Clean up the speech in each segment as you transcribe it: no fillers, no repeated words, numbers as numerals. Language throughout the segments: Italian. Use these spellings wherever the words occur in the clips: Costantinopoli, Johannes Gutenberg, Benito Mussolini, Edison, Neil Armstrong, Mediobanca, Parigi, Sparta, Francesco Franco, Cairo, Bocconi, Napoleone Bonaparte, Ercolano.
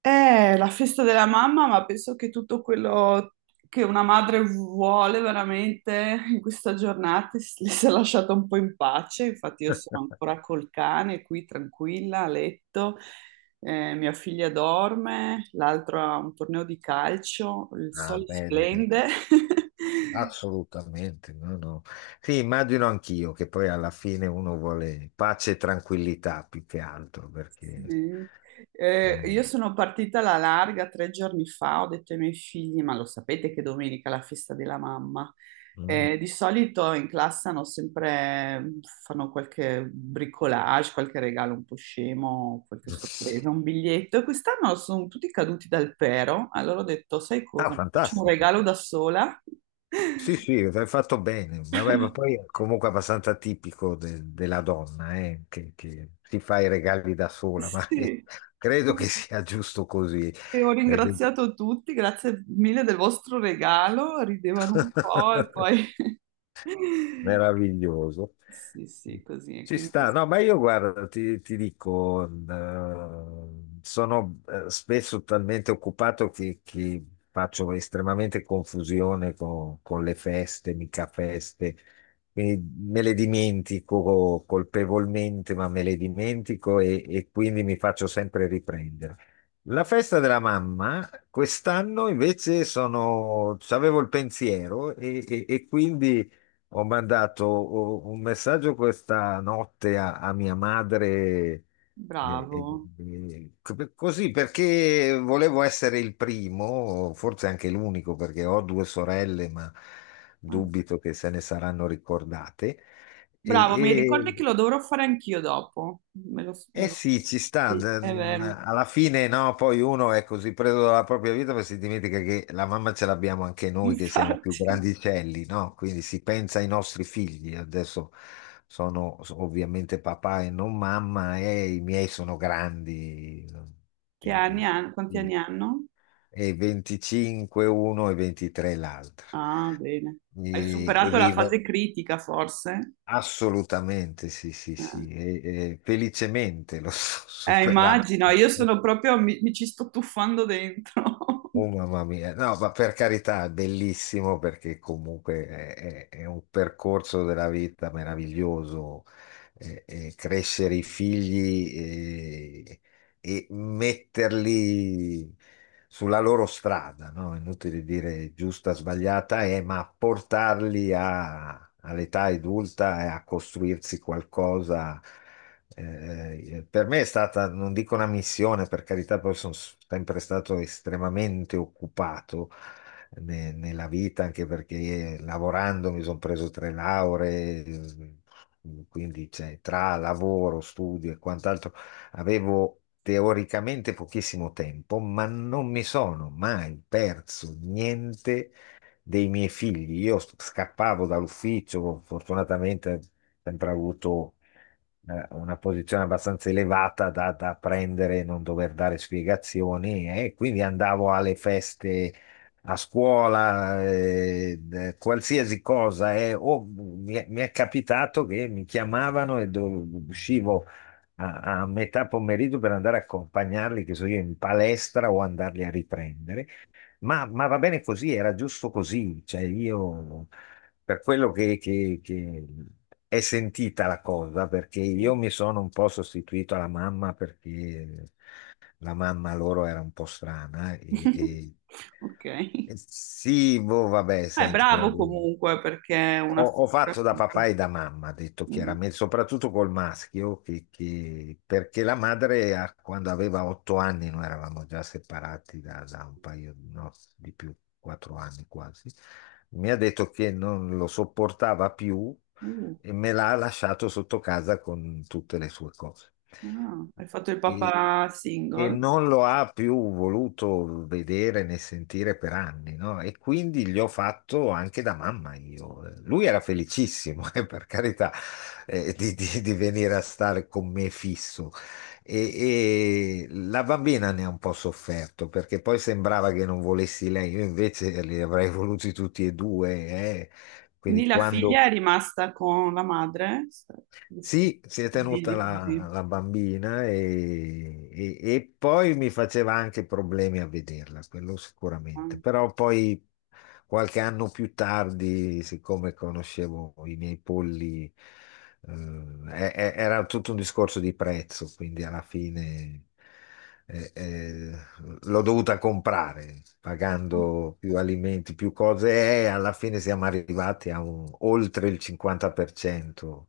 È la festa della mamma, ma penso che tutto quello che una madre vuole veramente in questa giornata le si è lasciato un po' in pace. Infatti, io sono ancora col cane qui tranquilla a letto. Mia figlia dorme, l'altro ha un torneo di calcio, il Ah, sole bene, bene. splende. Assolutamente, no, no. Sì, immagino anch'io che poi alla fine uno vuole pace e tranquillità più che altro, perché Sì. Io non- sono partita alla larga tre giorni fa, ho detto ai miei figli, ma lo sapete che domenica è la festa della mamma. mm. Di solito in classe hanno fanno qualche bricolage, qualche regalo un po' scemo, qualche sorpresa, un biglietto. E quest'anno sono tutti caduti dal pero, allora ho detto, sai Ah, cosa, mi faccio un fantastico. regalo da sola. Sì, sì, hai fatto bene. Vabbè, ma poi è comunque abbastanza tipico della donna, che si fa i regali da sola, ma Sì. credo che sia giusto così. E ho perché- ringraziato tutti, grazie mille del vostro regalo, ridevano un po' e poi... Meraviglioso. Sì, sì, così, e Ci quindi sta, no, ma io guarda, ti dico, sono spesso talmente occupato che faccio estremamente confusione con le feste, mica feste, quindi me le dimentico colpevolmente, ma me le dimentico e quindi mi faccio sempre riprendere. La festa della mamma, quest'anno invece avevo il pensiero e quindi... Ho mandato oh, un messaggio questa notte a mia madre, eh, eh, bravo. Così perché volevo essere il primo, forse anche l'unico, perché ho due sorelle, ma Ah, dubito che se ne saranno ricordate. bravo, mi E, ricordi Mm. che lo dovrò fare anch'io dopo. Eh sì, ci sta. Sì, è vero. Alla fine no, poi uno è così preso dalla propria vita perché si dimentica che la mamma ce l'abbiamo anche noi che siamo più Infatti, grandicelli, no? Quindi si pensa ai nostri figli. Adesso sono ovviamente papà e non mamma e i miei sono grandi, no? che di, anni di- hanno? Quanti anni di- hanno? e 25 uno e 23 l'altro. Ah, bene. E, Hai e superato la vivo. fase critica, forse? Assolutamente, sì, sì, sì, Eh, e felicemente l'ho superato. immagino, io sono proprio, mi ci sto tuffando dentro. Oh mamma mia, no, ma per carità, è bellissimo perché comunque è un percorso della vita meraviglioso, e crescere i figli e metterli sulla loro strada, no? Inutile dire giusta, sbagliata, ma portarli all'età adulta e a costruirsi qualcosa per me è stata, non dico una missione, per carità, poi sono sempre stato estremamente occupato nella vita, anche perché lavorando mi sono preso tre lauree, quindi cioè, tra lavoro, studio e quant'altro avevo teoricamente pochissimo tempo, ma non mi sono mai perso niente dei miei figli. Io scappavo dall'ufficio, fortunatamente sempre avuto una posizione abbastanza elevata da prendere e non dover dare spiegazioni e quindi andavo alle feste a scuola, qualsiasi cosa, o mi è capitato che mi chiamavano e uscivo a metà pomeriggio per andare a accompagnarli, che so io, in palestra o andarli a riprendere. Ma va bene così, era giusto così, cioè io per quello che è sentita la cosa, perché io Sì. mi sono un po' sostituito alla mamma perché la mamma loro era un po' strana e, e- Ok. e sì, boh, vabbè, Ah, è senti, però bravo boh. comunque perché è una Ho figura. fatto da papà e da mamma, detto Mm. chiaramente, soprattutto col maschio, perché la madre quando aveva 8 anni, noi eravamo già separati da un paio, no, di più, 4 anni quasi, mi ha detto che non lo sopportava più Uh, e me l'ha lasciato sotto casa con tutte le sue cose ah, hai fatto il e, papà e single. non lo ha più voluto vedere né sentire per anni, no? E quindi gli ho fatto anche da mamma io. Lui era felicissimo, per carità, di venire a stare con me fisso. E la bambina ne ha un po' sofferto perché poi sembrava che non volessi lei, io invece li avrei voluti tutti e due, eh. Quindi Quindi la figlia quando è rimasta con la madre? Sì, sì, sì. sì, si è tenuta Divisi la, così. la bambina e poi mi faceva anche problemi a vederla, quello Ah. sicuramente, però poi qualche anno più tardi, siccome conoscevo i miei polli, eh, era tutto un discorso di prezzo, quindi alla fine eh, eh, l'ho dovuta comprare, pagando più alimenti, più cose e alla fine siamo arrivati a oltre il 50%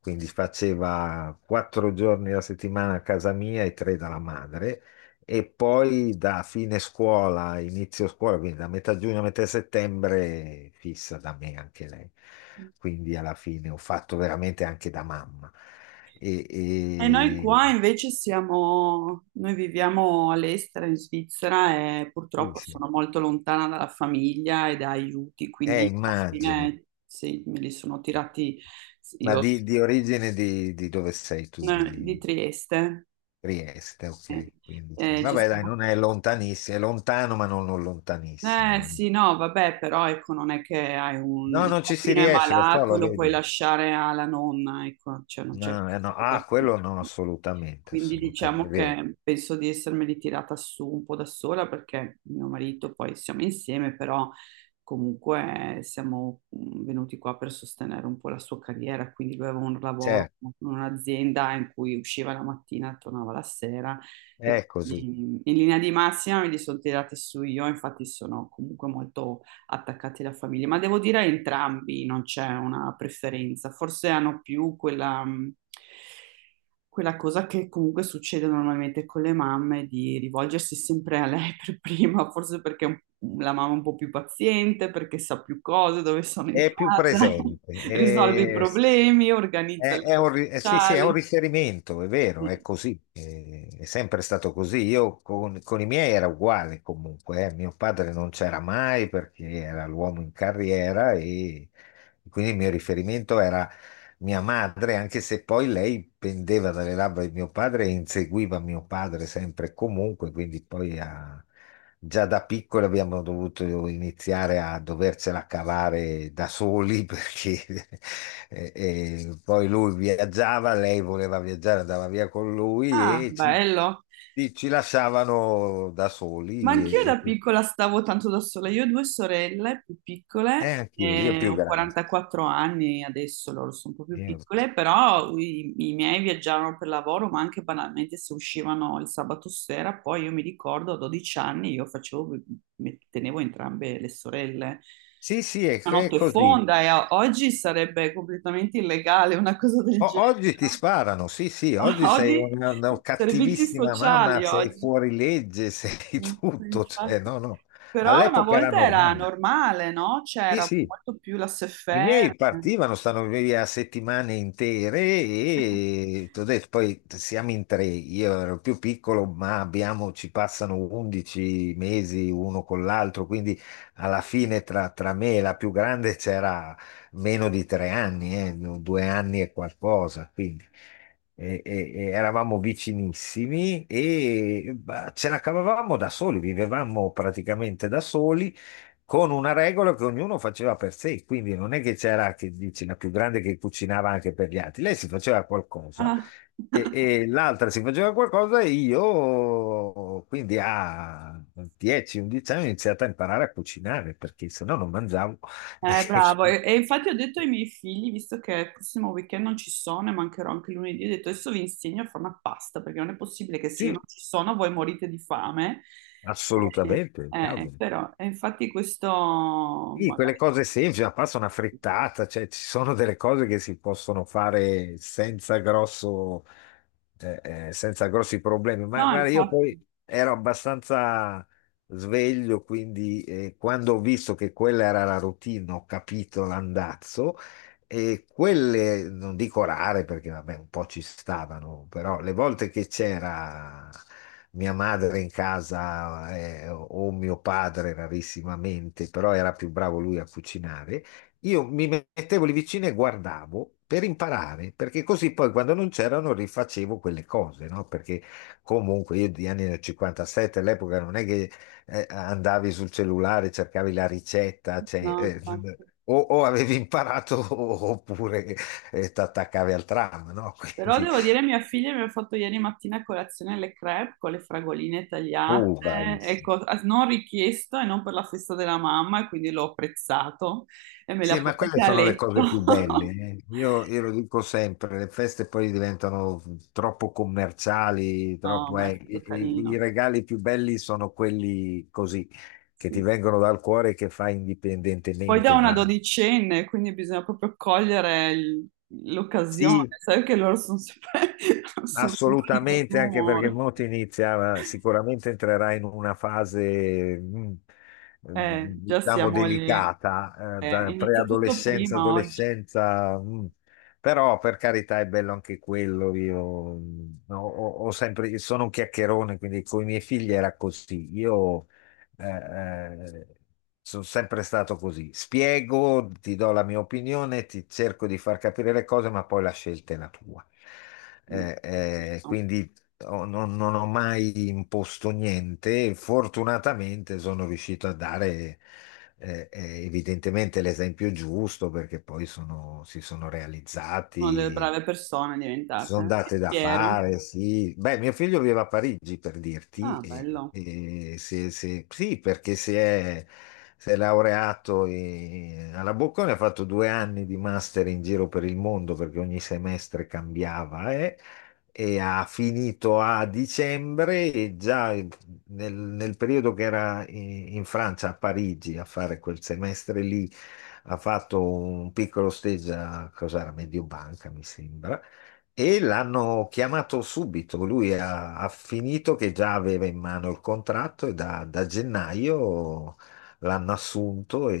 quindi faceva 4 giorni alla settimana a casa mia e tre dalla madre. E poi da fine scuola, inizio scuola, quindi da metà giugno a metà settembre, fissa da me anche lei. Quindi alla fine ho fatto veramente anche da mamma. E, E noi e- qua invece siamo, noi viviamo all'estero in Svizzera e sì, purtroppo sì. sono molto lontana dalla famiglia e da aiuti, quindi alla Immagino. fine sì, me li sono tirati Ma io, di origine di dove sei tu? Di di Trieste. Trieste, Sì. ok. Quindi sì. Eh, ci Vabbè, dai, siamo- non è lontanissimo, è lontano, ma non, non lontanissimo. sì, no, vabbè, però ecco, non è che hai un... No, Il non ci si bambino è riesce, lo so, malato, lo lo puoi vedo. lasciare alla nonna, ecco, cioè non c'è No, questa no. cosa Ah, qui. quello no, assolutamente, Quindi assolutamente, è diciamo vero. che penso di essermeli tirata su un po' da sola perché mio marito poi siamo insieme, però comunque siamo venuti qua per sostenere un po' la sua carriera, quindi lui aveva un Cioè, lavoro in un'azienda in cui usciva la mattina e tornava la sera. E è così, quindi in linea di massima me li sono tirati su io, infatti sono comunque molto attaccati alla famiglia, ma devo dire entrambi non c'è una preferenza, forse hanno più quella cosa che comunque succede normalmente con le mamme di rivolgersi sempre a lei per prima, forse perché la mamma è un po' più paziente, perché sa più cose, dove sono in è più casa, presente, risolve i problemi, organizza È, le cose sì, sì, è un sociali. riferimento, è vero, è così, è, sempre stato così. Io con i miei era uguale comunque, eh. Mio padre non c'era mai perché era l'uomo in carriera e quindi il mio riferimento era mia madre, anche se poi lei pendeva dalle labbra di mio padre e inseguiva mio padre sempre e comunque, quindi poi ha, già da piccoli abbiamo dovuto iniziare a dovercela cavare da soli perché poi lui viaggiava, lei voleva viaggiare, andava via con lui Ah, e ci, bello. ci- ci lasciavano da Ma soli. anch'io da piccola stavo tanto da sola. Io ho due sorelle più piccole, Anch'io, io e più ho grande. 44 anni adesso, loro sono un po' più Io- piccole, però i miei viaggiavano per lavoro, ma anche banalmente se uscivano il sabato sera, poi io mi ricordo a 12 anni io tenevo entrambe le sorelle. Sì, sì, è, Una è notte così. fonda e oggi sarebbe completamente illegale una cosa del genere, Oggi ti sparano, sì, no? sì, oggi sei Oggi una servizi cattivissima mamma, sociali, sei oggi. fuori legge, sei Sì, sì, tutto, cioè, infatti. no, no. Però una All'epoca era volta era normale. normale, no? Sì, C'era sì. molto più la I miei SFR. partivano, stanno via settimane intere e t'ho detto, poi siamo in tre, io ero più piccolo, ma ci passano 11 mesi uno con l'altro, quindi alla fine tra me e la più grande c'era meno di 3 anni, no, 2 anni e qualcosa, quindi e eravamo vicinissimi e bah, ce la cavavamo da soli, vivevamo praticamente da soli con una regola che ognuno faceva per sé, quindi non è che c'era, che dici, la più grande che cucinava anche per gli altri, lei si faceva qualcosa Ah. e, e l'altra si faceva qualcosa e io, quindi a 10-11 anni ho iniziato a imparare a cucinare perché se no non mangiavo. E- S- bravo. E infatti ho detto ai miei figli, visto che il prossimo weekend non ci sono e mancherò anche lunedì, ho detto adesso vi insegno a fare una pasta, perché non è possibile che se io non Sì, ci sono voi morite di fame. assolutamente, cavolo. Però, e infatti questo Sì, quelle magari... cose semplici, ma passa una frittata, cioè ci sono delle cose che si possono fare senza grosso, eh, senza grossi problemi. Ma No, guarda, io infatti, poi ero abbastanza sveglio, quindi quando ho visto che quella era la routine, ho capito l'andazzo e quelle, non dico rare perché vabbè, un po' ci stavano, però le volte che c'era mia madre in casa o mio padre rarissimamente, però era più bravo lui a cucinare, io mi mettevo lì vicino e guardavo per imparare, perché così poi quando non c'erano rifacevo quelle cose, no? Perché comunque io di anni del '57 all'epoca non è che andavi sul cellulare, cercavi la ricetta, cioè, no, infatti. O avevi imparato oppure ti attaccavi al tram, no? Però Quindi, devo dire, mia figlia mi ha fatto ieri mattina a colazione le crepe con le fragoline tagliate, oh, bravissimo. ecco, non richiesto e non per la festa della mamma, e quindi l'ho apprezzato e me le Sì, ha ma quelle portate a sono le letto. cose più belle. Eh. Io lo dico sempre, le feste poi diventano troppo commerciali, No, troppo, ma è stato i, i- carino. i regali più belli sono quelli così, che ti Sì. vengono dal cuore e che fai Poi da indipendentemente una da... dodicenne, quindi bisogna proprio cogliere l'occasione, Sì, sai che loro sono sempre, sono sempre di assolutamente, cattivo anche perché umore. Monti inizia, sicuramente entrerà in una fase, mm, Già diciamo, siamo lì, delicata, eh, da inizia tutto preadolescenza, prima oggi. adolescenza, Però per carità è bello anche quello. Io ho sempre, sono un chiacchierone, quindi con i miei figli era così. Io eh, eh, sono sempre stato così. Spiego, ti do la mia opinione, ti cerco di far capire le cose, ma poi la scelta è la tua. Giusto. Quindi non ho mai imposto niente. E fortunatamente sono riuscito a dare evidentemente l'esempio giusto perché poi si sono Una delle realizzati brave persone sono diventate. Sì, date da fiero. fare, sì. Beh, mio figlio vive a Parigi per dirti, Ah, e, bello. e sì, perché si è laureato alla Bocconi, ha fatto due anni di master in giro per il mondo perché ogni semestre cambiava, e ha finito a dicembre e già nel periodo che era in Francia, a Parigi, a fare quel semestre lì ha fatto un piccolo stage a cos'era, Mediobanca, mi sembra, e l'hanno chiamato subito, ha finito che già aveva in mano il contratto e da gennaio l'hanno assunto e